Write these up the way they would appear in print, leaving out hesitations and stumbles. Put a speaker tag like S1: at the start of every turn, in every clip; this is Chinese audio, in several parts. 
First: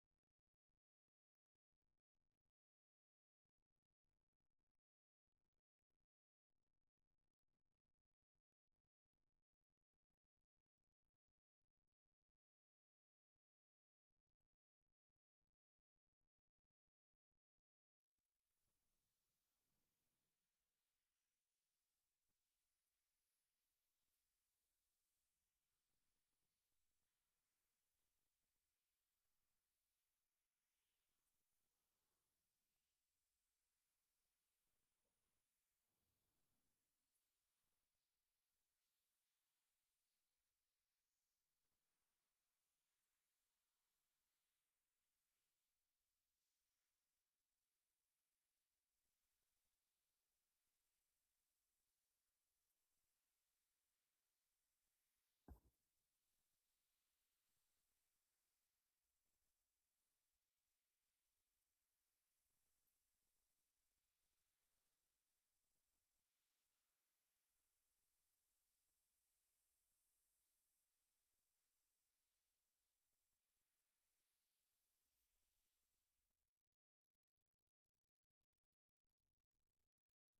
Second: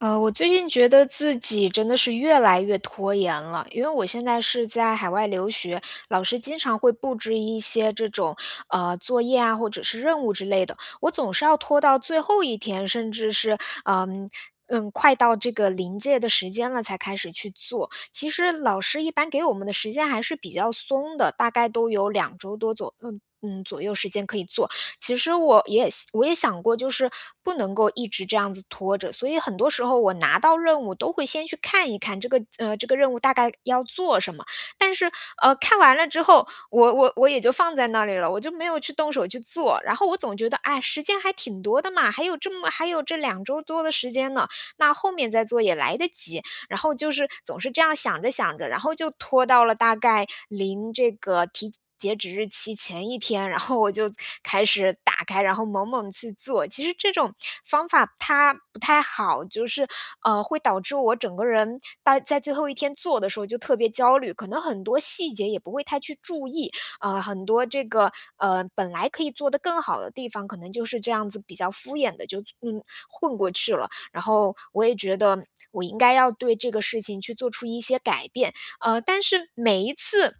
S1: 我最近觉得自己真的是越来越拖延了，因为我现在是在海外留学，老师经常会布置一些这种作业啊，或者是任务之类的，我总是要拖到最后一天，甚至是嗯快到这个临界的时间了才开始去做。其实老师一般给我们的时间还是比较松的，大概都有两周多左嗯嗯左右时间可以做，其实我也想过，就是不能够一直这样子拖着，所以很多时候我拿到任务都会先去看一看这个任务大概要做什么，但是看完了之后，我也就放在那里了，我就没有去动手去做，然后我总觉得哎时间还挺多的嘛，还有这两周多的时间呢，那后面再做也来得及，然后就是总是这样想着想着，然后就拖到了大概临这个提截止日期前一天，然后我就开始打开，然后猛猛去做。其实这种方法它不太好，就是会导致我整个人在最后一天做的时候就特别焦虑，可能很多细节也不会太去注意，很多本来可以做得更好的地方，可能就是这样子比较敷衍的就混过去了。然后我也觉得我应该要对这个事情去做出一些改变。但是每一次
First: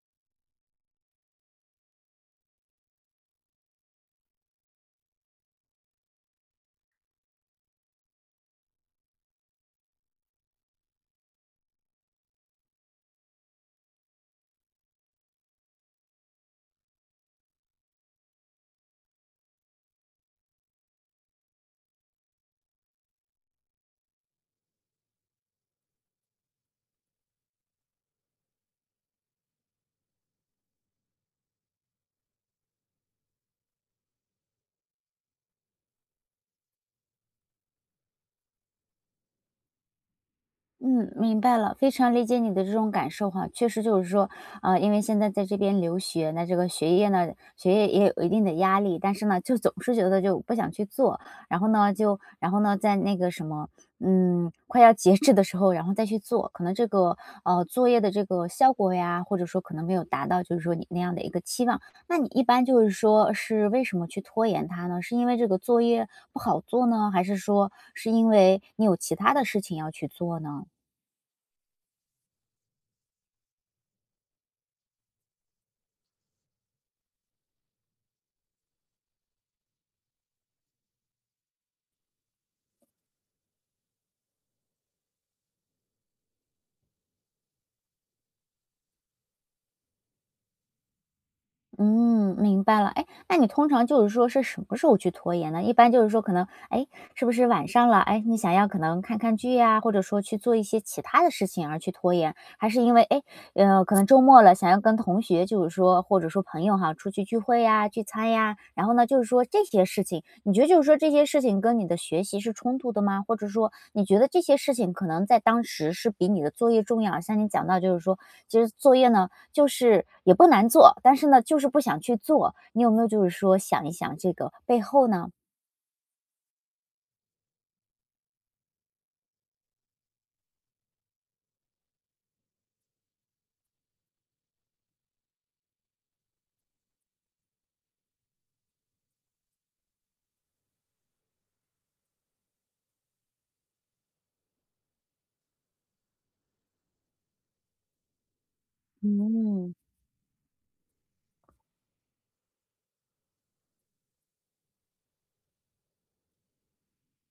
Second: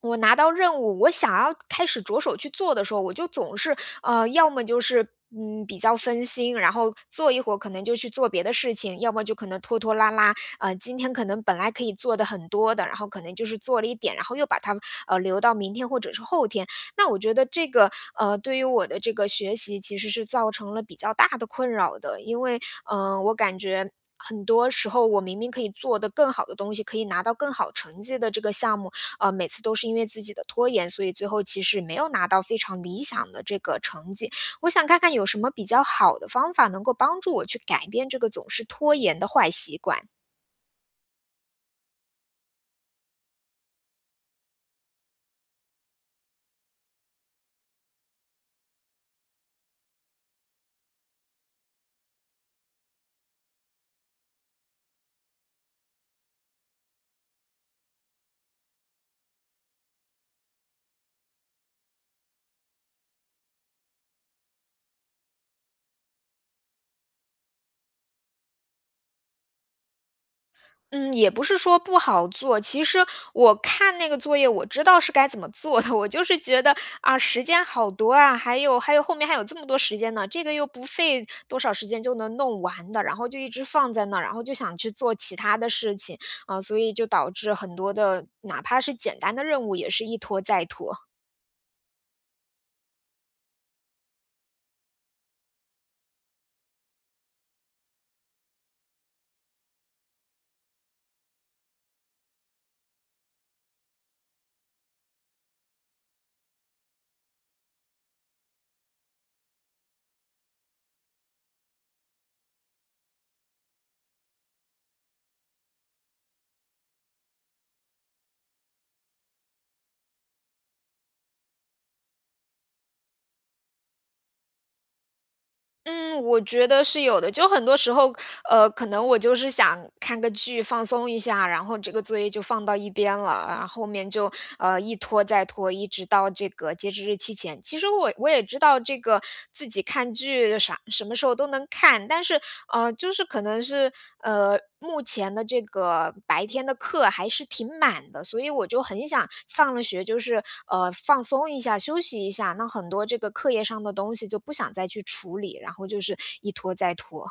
S1: 我拿到任务，我想要开始着手去做的时候，我就总是，要么就是，比较分心，然后做一会儿可能就去做别的事情，要么就可能拖拖拉拉，今天可能本来可以做的很多的，然后可能就是做了一点，然后又把它，留到明天或者是后天。那我觉得这个，对于我的这个学习其实是造成了比较大的困扰的，因为，我感觉很多时候我明明可以做的更好的东西，可以拿到更好成绩的这个项目，每次都是因为自己的拖延，所以最后其实没有拿到非常理想的这个成绩。我想看看有什么比较好的方法能够帮助我去改变这个总是拖延的坏习惯。
S2: 嗯，明白了，非常理解你的这种感受哈。确实就是说，啊，因为现在在这边留学，那这个学业呢，学业也有一定的压力，但是呢，就总是觉得就不想去做，然后呢，在那个什么，快要截止的时候，然后再去做，可能这个作业的这个效果呀，或者说可能没有达到，就是说你那样的一个期望。那你一般就是说是为什么去拖延它呢？是因为这个作业不好做呢，还是说是因为你有其他的事情要去做呢？
S1: 嗯，也不是说不好做，其实我看那个作业，我知道是该怎么做的，我就是觉得啊，时间好多啊，还有后面还有这么多时间呢，这个又不费多少时间就能弄完的，然后就一直放在那儿，然后就想去做其他的事情啊，所以就导致很多的哪怕是简单的任务也是一拖再拖。
S2: 嗯，明白了。哎，那你通常就是说是什么时候去拖延呢？一般就是说可能，哎，是不是晚上了？哎，你想要可能看看剧呀，或者说去做一些其他的事情而去拖延，还是因为哎，可能周末了，想要跟同学就是说，或者说朋友哈，出去聚会呀、聚餐呀，然后呢，就是说这些事情，你觉得就是说这些事情跟你的学习是冲突的吗？或者说你觉得这些事情可能在当时是比你的作业重要？像你讲到就是说，其实作业呢就是也不难做，但是呢，就是不想去做。你有没有就是说想一想这个背后呢？
S1: 嗯，我觉得是有的。就很多时候可能我就是想看个剧放松一下，然后这个作业就放到一边了，然后后面就一拖再拖，一直到这个截止日期前。其实我也知道这个自己看剧啥什么时候都能看，但是就是可能是目前的这个白天的课还是挺满的，所以我就很想
S2: 嗯。
S1: 放了学就是放松一下，休息一下。那很多这个课业上的东西就不想再去处理，然后就是一拖再拖。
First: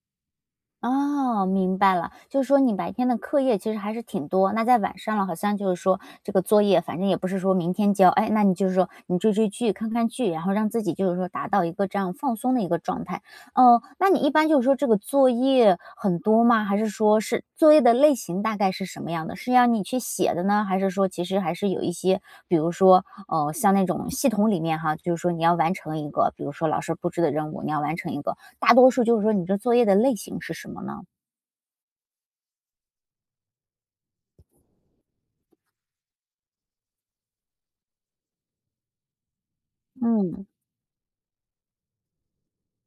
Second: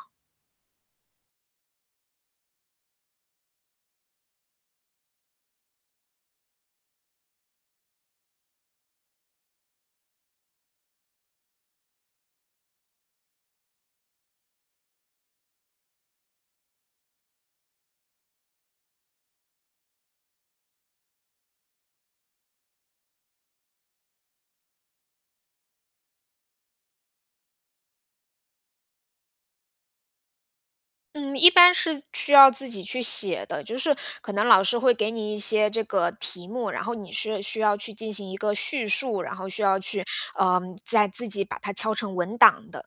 S2: 哦，明白了，就是说你白天的课业其实还是挺多，那在晚上了，好像就是说这个作业，反正也不是说明天交，哎，那你就是说你追追剧、看看剧，然后让自己就是说达到一个这样放松的一个状态。那你一般就是说这个作业很多吗？还是说是作业的类型大概是什么样的？是让你去写的呢，还是说其实还是有一些，比如说像那种系统里面哈，就是说你要完成一个，比如说老师布置的任务，你要完成一个，大多数就是说你这作业的类型是什么呢？
S1: 嗯，一般是需要自己去写的，就是可能老师会给你一些这个题目，然后你是需要去进行一个叙述，然后需要去，
S2: 嗯。
S1: 嗯、再自己把它敲成文档的。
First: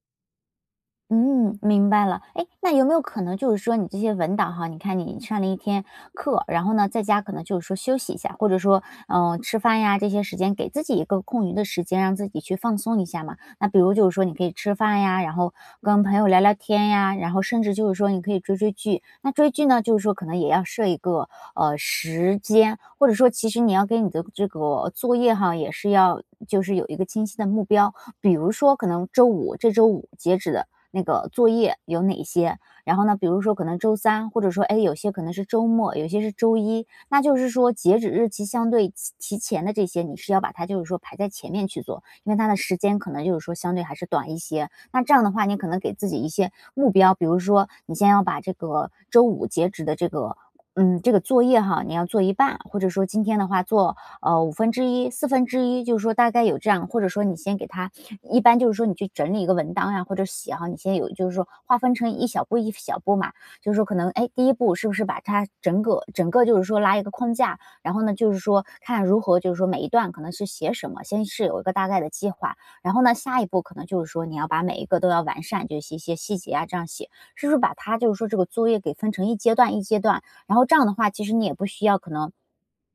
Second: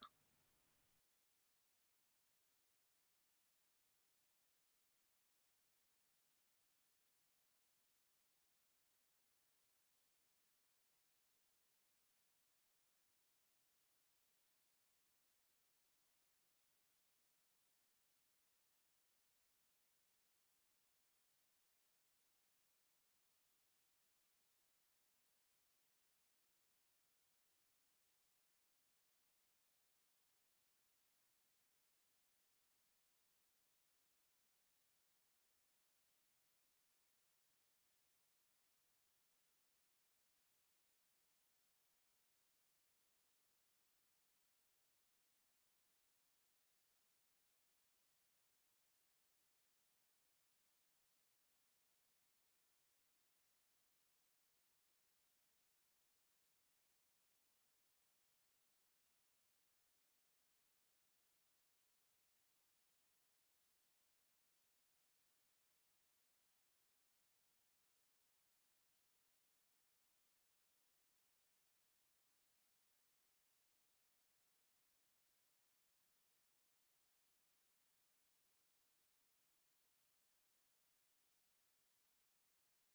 S2: 嗯，明白了。哎，那有没有可能就是说你这些文档哈，你看你上了一天课，然后呢，在家可能就是说休息一下，或者说，吃饭呀这些时间，给自己一个空余的时间，让自己去放松一下嘛。那比如就是说，你可以吃饭呀，然后跟朋友聊聊天呀，然后甚至就是说你可以追追剧。那追剧呢，就是说可能也要设一个时间，或者说其实你要给你的这个作业哈，也是要就是有一个清晰的目标，比如说可能这周五截止的那个作业有哪些，然后呢，比如说可能周三，或者说哎，有些可能是周末，有些是周一，那就是说截止日期相对提前的这些，你是要把它就是说排在前面去做，因为它的时间可能就是说相对还是短一些。那这样的话，你可能给自己一些目标，比如说你先要把这个周五截止的这个。嗯，这个作业哈，你要做一半，或者说今天的话做五分之一、四分之一，就是说大概有这样，或者说你先给它一般就是说你去整理一个文档呀，或者写哈，你先有就是说划分成一小步一小步嘛，就是说可能哎，第一步是不是把它整个整个就是说拉一个框架，然后呢就是说看如何就是说每一段可能是写什么，先是有一个大概的计划，然后呢下一步可能就是说你要把每一个都要完善，就是一些细节啊这样写，是不是把它就是说这个作业给分成一阶段一阶段，然后这样的话其实你也不需要可能。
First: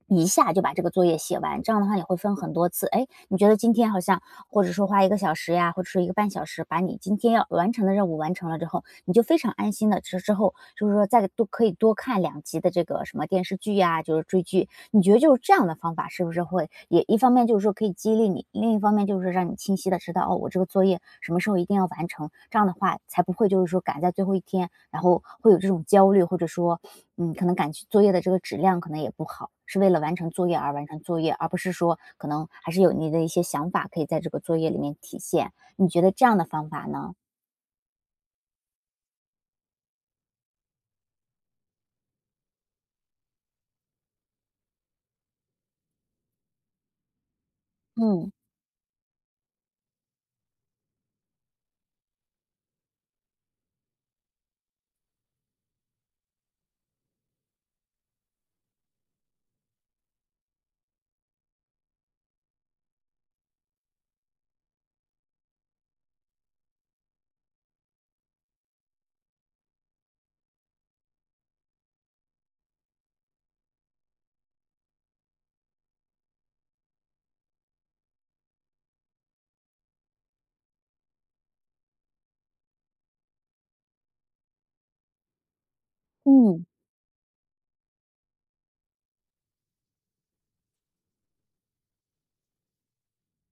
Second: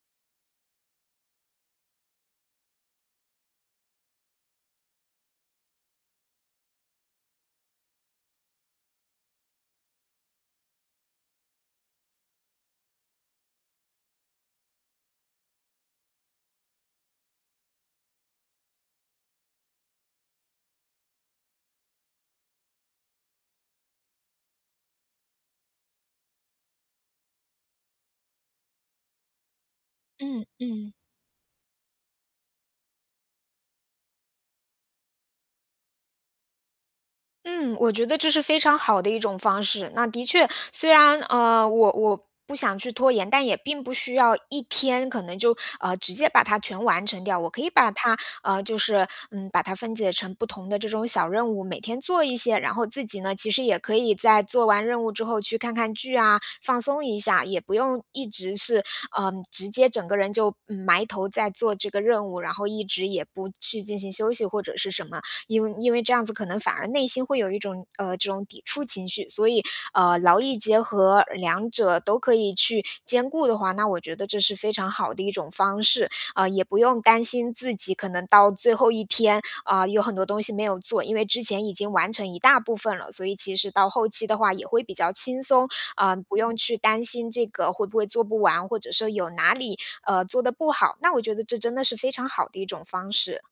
S2: 一下就把这个作业写完，这样的话你会分很多次。哎，你觉得今天好像或者说花一个小时呀，或者说一个半小时，把你今天要完成的任务完成了之后，你就非常安心的之后就是说再多可以多看两集的这个什么电视剧呀，就是追剧。你觉得就是这样的方法是不是会也一方面就是说可以激励你，另一方面就是说让你清晰的知道，哦，我这个作业什么时候一定要完成，这样的话才不会就是说赶在最后一天，然后会有这种焦虑，或者说可能感觉作业的这个质量可能也不好，是为了完成
S1: 嗯
S2: 作业而完
S1: 嗯。
S2: 成作业，而不是说可能还是有你的一些想法可以在这个作业里面体现。你觉得这样的方法呢？
S1: 嗯，我觉得这是非常好的一种方式。那的确，虽然我不想去拖延，但也并不需要一天可能就直接把它全完成掉。我可以把它
S2: 嗯
S1: 把它分解成不同的这种小任务，每天做一些，然后自己呢，其实也可以在做完任务之后去看看剧啊，放松一下，也不用一直是直接整个人就埋头在做这个任务，然后一直也不去进行休息或者是什么。因为这样子可能反而内心会有一种这种抵触情绪，所以劳逸结合，两者都可以去兼顾的话，那我觉得这是非常好的一种方式，也不用担心自己可能到最后一天啊、有很多东西没有做，因为之前已经完成一大部分了，所以其实到后期的话也会比较轻松，啊、不用
S2: 嗯。
S1: 去担心这个会不会做不完，或者说有哪里做的不好，那我觉得这真的是非常好的一种方式。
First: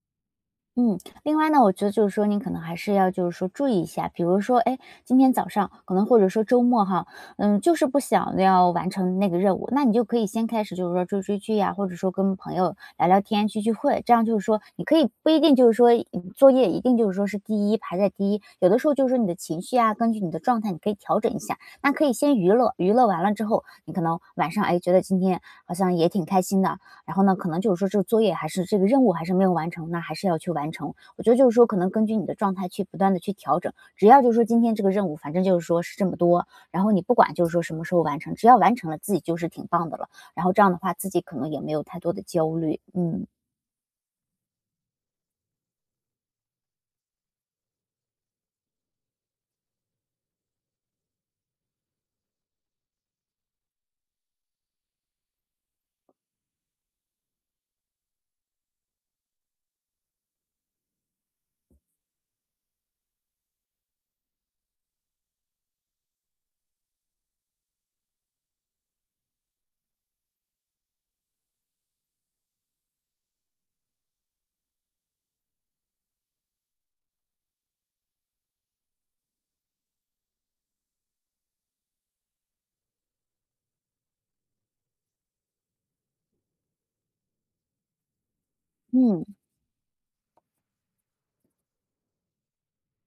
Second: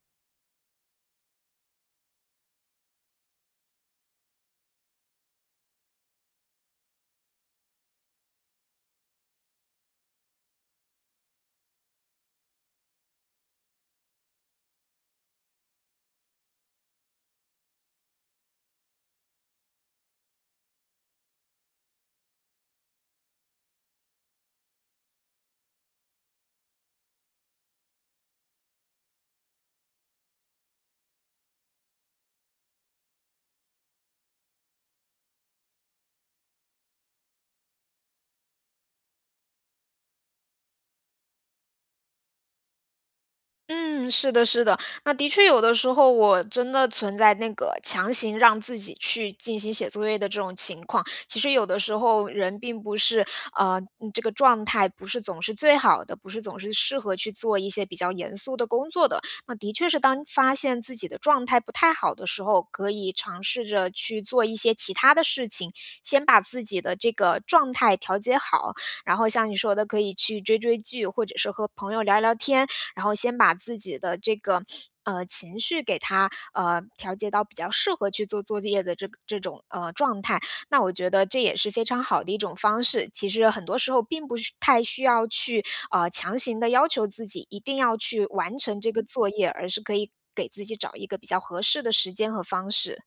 S2: 嗯，另外呢，我觉得就是说，你可能还是要就是说注意一下，比如说，哎，今天早上可能或者说周末哈，就是不想要完成那个任务，那你就可以先开始就是说追追剧呀、或者说跟朋友聊聊天、聚聚会，这样就是说你可以不一定就是说作业一定就是说是第一排在第一，有的时候就是说你的情绪啊，根据你的状态你可以调整一下，那可以先娱乐，娱乐完了之后，你可能晚上哎觉得今天好像也挺开心的，然后呢，可能就是说这个作业还是这个任务还是没有完成，那还是要去完成。我觉得就是说，可能根据你的状态去不断的去调整。只要就是说今天这个任务，反正就是说是这么多，然后你不管就是说什么时候完成，只要完成了，自己就是挺棒的了。然后这样的话，自己可能也没有太多的焦虑。嗯
S1: 嗯，是的，是的。那的确有的时候我真的存在那个强行让自己去进行写作业的这种情况。其实有的时候人并不是，这个状态不是总是最好的，不是总是适合去做一些比较严肃的工作的。那的确是当发现自己的状态不太好的时候，可以尝试着去做一些其他的事情，先把自己的这个状态调节好。然后像你说的，可以去追追剧，或者是和朋友聊聊天。然后先把自己的这个情绪给它调节到比较适合去做作业的这个这种状态。那我觉得这也是非常好的一种方式。其实很多时候并不太需要去强行的要求自己一定要去完成这个
S2: 嗯，
S1: 作业，而是可以给自己找一个比较合适的时间和方式。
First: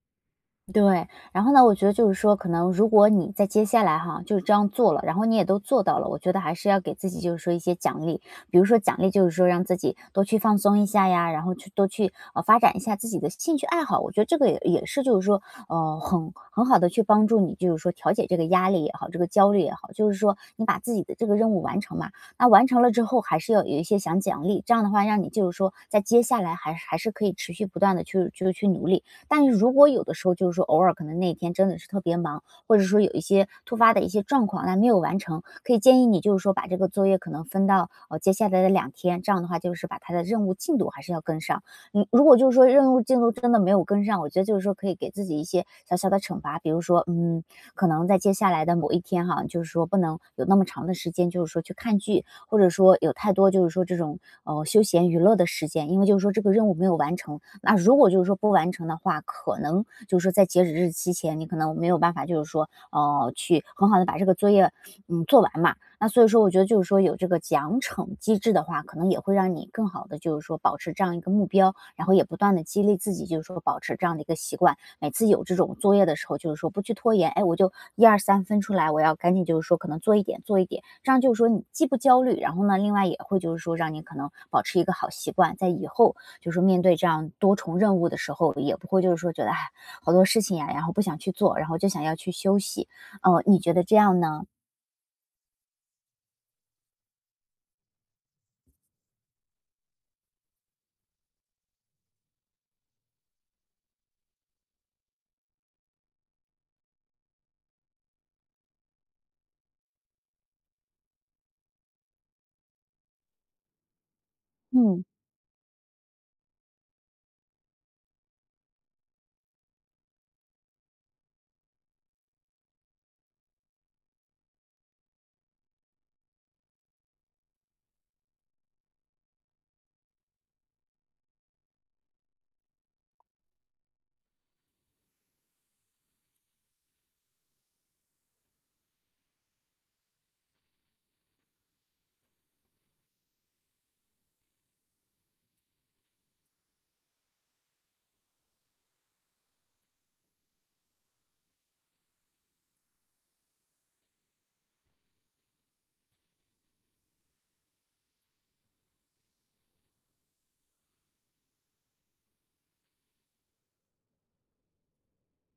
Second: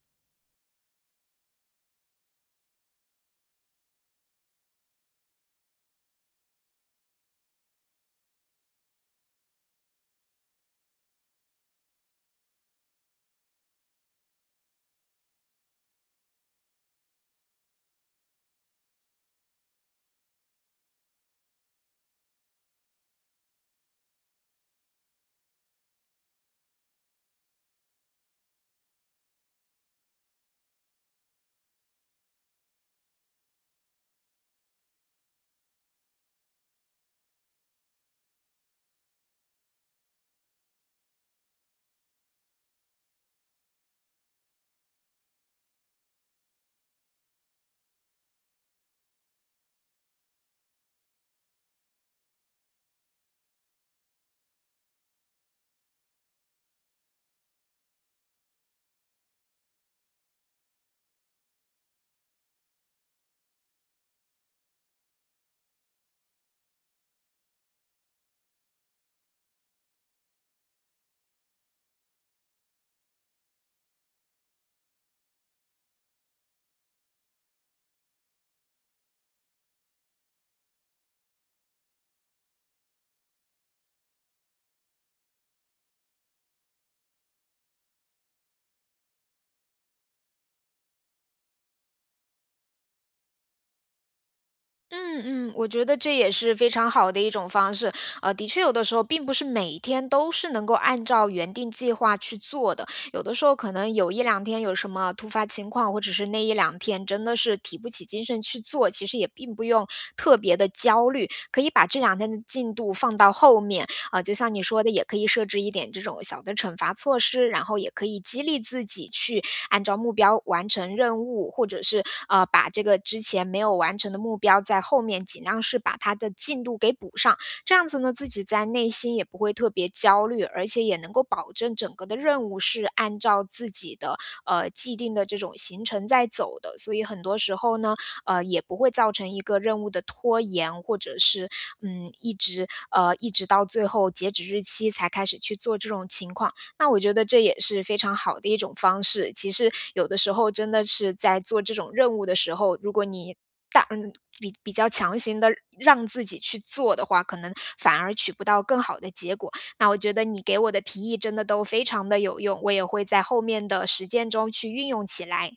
S2: 对，然后呢，我觉得就是说，可能如果你在接下来哈，就是这样做了，然后你也都做到了，我觉得还是要给自己就是说一些奖励，比如说奖励就是说让自己多去放松一下呀，然后去多去发展一下自己的兴趣爱好，我觉得这个也是就是说很好的去帮助你，就是说调节这个压力也好，这个焦虑也好，就是说你把自己的这个任务完成嘛，那完成了之后还是要有一些想奖励，这样的话让你就是说在接下来还是可以持续不断的去就是去努力，但是如果有的时候就是说偶尔可能那一天真的是特别忙，或者说有一些突发的一些状况，那没有完成，可以建议你就是说把这个作业可能分到接下来的两天，这样的话就是把它的任务进度还是要跟上。如果就是说任务进度真的没有跟上，我觉得就是说可以给自己一些小小的惩罚，比如说可能在接下来的某一天哈，就是说不能有那么长的时间，就是说去看剧，或者说有太多就是说这种休闲娱乐的时间，因为就是说这个任务没有完成，那如果就是说不完成的话，可能就是说在截止日期前，你可能没有办法，就是说，去很好的把这个作业，做完嘛。那所以说，我觉得就是说有这个奖惩机制的话，可能也会让你更好的就是说保持这样一个目标，然后也不断的激励自己，就是说保持这样的一个习惯。每次有这种作业的时候，就是说不去拖延，哎，我就一二三分出来，我要赶紧就是说可能做一点做一点，这样就是说你既不焦虑，然后呢，另外也会就是说让你可能保持一个好习惯，在以后就是面对这样多重任务的时候，也不会就是说觉得，哎，好多事情呀，然后不想去做，然后就想要去休息。哦，你觉得这样呢？
S1: 嗯嗯，我觉得这也是非常好的一种方式。的确，有的时候并不是每一天都是能够按照原定计划去做的，有的时候可能有一两天有什么突发情况，或者是那一两天真的是提不起精神去做，其实也并不用特别的焦虑，可以把这两天的进度放到后面。啊、就像你说的，
S2: 嗯
S1: 也可以设置一点这种小的惩罚措施，然后也可以激励自己去按照目标完成任务，或者是把这个之前没有完成的目标，在后面尽量是把它的进度给补上。这样子呢，自己在内心也不会特别焦虑，而且也能够保证整个的任务是按照自己的既定的这种行程在走的。所以很多时候呢，也不会造成一个任务的拖延，或者是嗯一直到最后截止日期才开始去做这种情况。那我觉得这也是非常好的一种方式。其实有的时候真的是在做这种任务的时候，如果你大嗯，比较强行的让自己去做的话，可能反而取不到更好的结果。那我觉得你给我的提议真的都非常的有用，我也会在后面的实践中去运用起来。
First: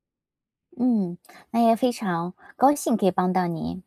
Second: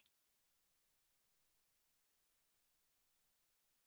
S2: 嗯，那也非常高兴可以帮到您。